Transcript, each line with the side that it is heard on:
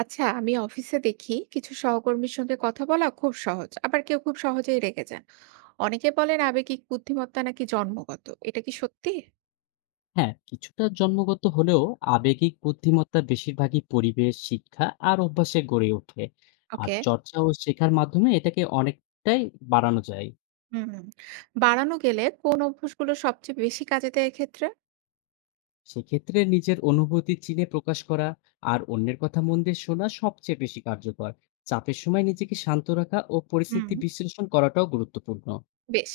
right: আচ্ছা, আমি অফিসে দেখি কিছু সহকর্মীর সঙ্গে কথা বলা খুব সহজ, আবার কেউ খুব সহজেই রেগে যান। অনেকে বলেন আবেগিক বুদ্ধিমত্তা নাকি জন্মগত, এটা কি সত্যি?
left: হ্যাঁ, কিছুটা জন্মগত হলেও আবেগিক বুদ্ধিমত্তা বেশিরভাগই পরিবেশ, শিক্ষা আর অভ্যাসে গড়ে ওঠে। আর
right: ওকে।
left: চর্চা ও শেখার মাধ্যমে এটাকে অনেকটাই বাড়ানো যায়।
right: হুম। বাড়ানো গেলে কোন অভ্যাসগুলো সবচেয়ে বেশি কাজে দেয় এক্ষেত্রে?
left: সেক্ষেত্রে নিজের অনুভূতি চিনে প্রকাশ করা আর অন্যের কথা মন দিয়ে শোনা সবচেয়ে বেশি কার্যকর। চাপের সময় নিজেকে শান্ত রাখা ও
right: হুম।
left: পরিস্থিতি বিশ্লেষণ করাটাও গুরুত্বপূর্ণ।
right: বেশ।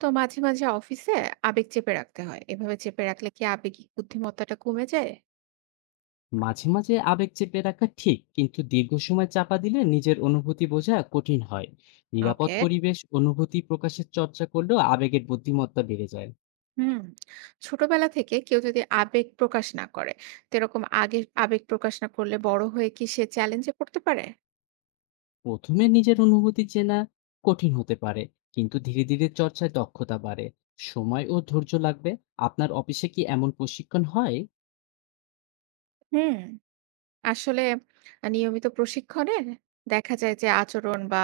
right: তো মাঝে মাঝে অফিসে আবেগ চেপে রাখতে হয়, এভাবে চেপে রাখলে কি আবেগিক বুদ্ধিমত্তাটা কমে যায়?
left: মাঝে মাঝে আবেগ চেপে রাখা ঠিক, কিন্তু দীর্ঘ সময় চাপা দিলে নিজের অনুভূতি বোঝা কঠিন হয়। নিরাপদ
right: ওকে।
left: পরিবেশ অনুভূতি প্রকাশের চর্চা করলেও আবেগের বুদ্ধিমত্তা বেড়ে যায়।
right: হুম। ছোটবেলা থেকে কেউ যদি আবেগ প্রকাশ না করে, তো এরকম আগে আবেগ প্রকাশ না করলে বড় হয়ে কি সে চ্যালেঞ্জে পড়তে পারে?
left: প্রথমে নিজের অনুভূতি চেনা কঠিন হতে পারে, কিন্তু ধীরে ধীরে চর্চায় দক্ষতা বাড়ে। সময় ও ধৈর্য লাগবে। আপনার অফিসে কি এমন প্রশিক্ষণ হয়?
right: হুম, আসলে নিয়মিত প্রশিক্ষণে দেখা যায় যে আচরণ বা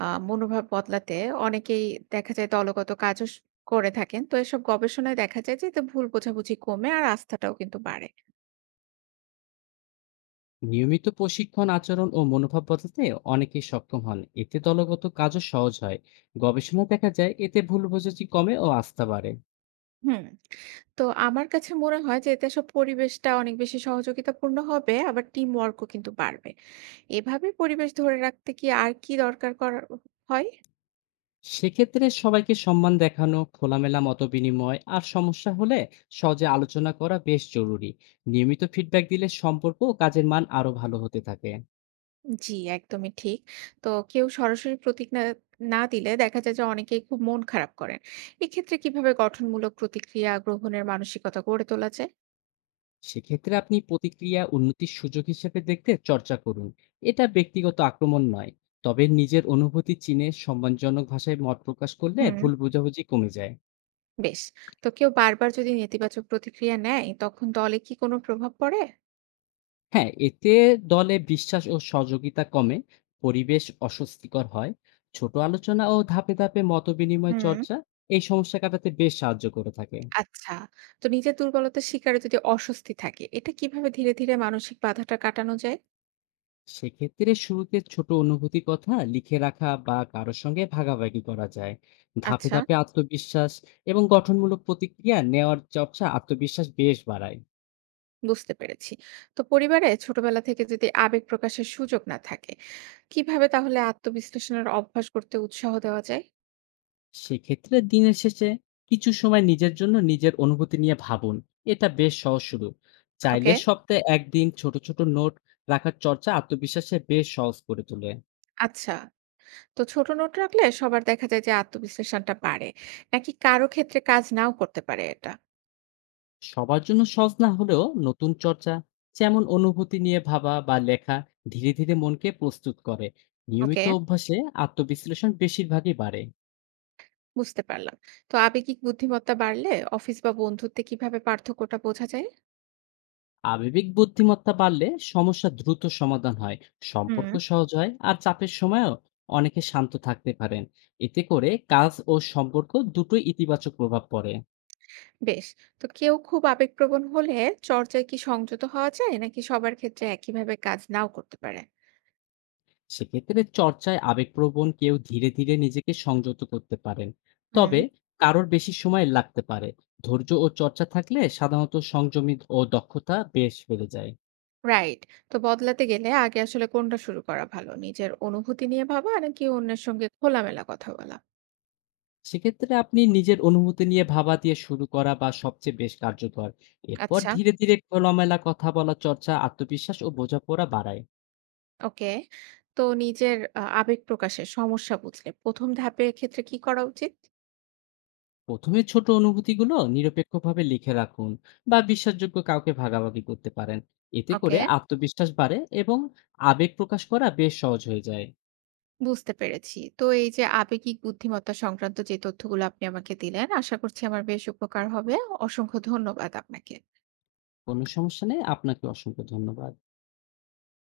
right: আ মনোভাব বদলাতে অনেকেই দেখা যায় দলগত কাজও করে থাকেন। তো এসব গবেষণায় দেখা যায় যে এতে ভুল বোঝাবুঝি কমে আর আস্থাটাও কিন্তু বাড়ে।
left: নিয়মিত প্রশিক্ষণ আচরণ ও মনোভাব বদলাতে অনেকেই সক্ষম হন, এতে দলগত কাজও সহজ হয়। গবেষণায় দেখা যায় এতে ভুল বোঝাবুঝি কমে ও আস্থা বাড়ে।
right: হুম, তো আমার কাছে মনে হয় যে এতে সব পরিবেশটা অনেক বেশি সহযোগিতাপূর্ণ হবে, আবার টিম ওয়ার্ক ও কিন্তু বাড়বে। এভাবে পরিবেশ ধরে রাখতে কি আর কি দরকার করা হয়?
left: সেক্ষেত্রে সবাইকে সম্মান দেখানো, খোলামেলা মতবিনিময় আর সমস্যা হলে সহজে আলোচনা করা বেশ জরুরি। নিয়মিত ফিডব্যাক দিলে সম্পর্ক ও কাজের মান আরো ভালো হতে থাকে।
right: জি, একদমই ঠিক। তো কেউ সরাসরি প্রতিক্রিয়া না দিলে দেখা যায় যে অনেকেই খুব মন খারাপ করেন। এক্ষেত্রে কিভাবে গঠনমূলক প্রতিক্রিয়া গ্রহণের মানসিকতা গড়ে তোলা যায়?
left: সেক্ষেত্রে আপনি প্রতিক্রিয়া উন্নতির সুযোগ হিসেবে দেখতে চর্চা করুন। এটা ব্যক্তিগত আক্রমণ নয়। তবে নিজের অনুভূতি চিনে সম্মানজনক ভাষায় মত প্রকাশ করলে
right: হুম,
left: ভুল বোঝাবুঝি কমে যায়।
right: বেশ। তো কেউ বারবার যদি নেতিবাচক প্রতিক্রিয়া নেয়, তখন দলে কি কোনো প্রভাব পড়ে?
left: হ্যাঁ, এতে দলে বিশ্বাস ও সহযোগিতা কমে, পরিবেশ অস্বস্তিকর হয়। ছোট আলোচনা ও ধাপে ধাপে মতবিনিময়
right: হুম।
left: চর্চা এই সমস্যা কাটাতে বেশ সাহায্য করে থাকে।
right: আচ্ছা। তো নিজের দুর্বলতা স্বীকারে যদি অস্বস্তি থাকে, এটা কিভাবে ধীরে ধীরে মানসিক বাধাটা কাটানো যায়?
left: সেক্ষেত্রে শুরুতে ছোট অনুভূতি কথা লিখে রাখা বা কারো সঙ্গে ভাগাভাগি করা যায়। ধাপে
right: আচ্ছা,
left: ধাপে আত্মবিশ্বাস এবং গঠনমূলক প্রতিক্রিয়া নেওয়ার চর্চা আত্মবিশ্বাস বেশ বাড়ায়।
right: বুঝতে পেরেছি। তো পরিবারে ছোটবেলা থেকে যদি আবেগ প্রকাশের সুযোগ না থাকে, কিভাবে তাহলে আত্মবিশ্লেষণের অভ্যাস করতে উৎসাহ দেওয়া যায়?
left: সেক্ষেত্রে দিনের শেষে কিছু সময় নিজের জন্য নিজের অনুভূতি নিয়ে ভাবুন। এটা বেশ সহজ শুরু।
right: ওকে।
left: চাইলে সপ্তাহে ১ দিন ছোট, ছোট নোট রাখার চর্চা আত্মবিশ্বাসে বেশ সহজ করে তোলে।
right: আচ্ছা। তো ছোট নোট রাখলে সবার দেখা যায় যে আত্মবিশ্লেষণটা বাড়ে, নাকি কারো ক্ষেত্রে কাজ নাও করতে পারে এটা?
left: সবার জন্য সহজ না হলেও নতুন চর্চা, যেমন অনুভূতি নিয়ে ভাবা বা লেখা, ধীরে, ধীরে মনকে প্রস্তুত করে।
right: ওকে,
left: নিয়মিত অভ্যাসে আত্মবিশ্লেষণ বেশিরভাগই বাড়ে।
right: বুঝতে পারলাম। তো আবেগিক বুদ্ধিমত্তা বাড়লে অফিস বা বন্ধুত্বে কিভাবে পার্থক্যটা বোঝা যায়?
left: আবেগিক বুদ্ধিমত্তা বাড়লে সমস্যা দ্রুত সমাধান হয়,
right: হুম,
left: সম্পর্ক সহজ হয় আর চাপের সময়ও অনেকে শান্ত থাকতে পারেন। এতে করে কাজ ও সম্পর্ক দুটোই ইতিবাচক প্রভাব পড়ে।
right: বেশ। তো কেউ খুব আবেগপ্রবণ হলে চর্চায় কি সংযত হওয়া যায়? নাকি সবার ক্ষেত্রে একইভাবে কাজ নাও করতে পারে?
left: সেক্ষেত্রে চর্চায় আবেগপ্রবণ কেউ ধীরে ধীরে নিজেকে সংযত করতে পারেন,
right: হুম।
left: তবে কারোর বেশি সময় লাগতে পারে। ধৈর্য ও চর্চা থাকলে সাধারণত সংযমী ও দক্ষতা বেশ বেড়ে যায়।
right: রাইট। তো বদলাতে গেলে আগে আসলে কোনটা শুরু করা ভালো, নিজের অনুভূতি নিয়ে ভাবা নাকি অন্যের সঙ্গে খোলামেলা কথা বলা?
left: সেক্ষেত্রে আপনি নিজের অনুভূতি নিয়ে ভাবা দিয়ে শুরু করা বা সবচেয়ে বেশ কার্যকর। এরপর
right: আচ্ছা।
left: ধীরে, ধীরে খোলামেলা কথা বলা চর্চা আত্মবিশ্বাস ও বোঝাপড়া বাড়ায়।
right: ওকে। তো নিজের আবেগ প্রকাশের সমস্যা বুঝলে প্রথম ধাপের ক্ষেত্রে কি করা উচিত?
left: ১ম এ ছোট অনুভূতিগুলো নিরপেক্ষভাবে লিখে রাখুন বা বিশ্বাসযোগ্য কাউকে ভাগাভাগি করতে পারেন। এতে
right: ওকে,
left: করে আত্মবিশ্বাস বাড়ে এবং আবেগ প্রকাশ করা বেশ সহজ হয়ে যায়।
right: বুঝতে পেরেছি। তো এই যে আবেগিক বুদ্ধিমত্তা সংক্রান্ত যে তথ্যগুলো আপনি আমাকে দিলেন, আশা করছি আমার বেশ উপকার হবে। অসংখ্য ধন্যবাদ আপনাকে।
left: কোনো সমস্যা নেই। আপনাকে অসংখ্য ধন্যবাদ।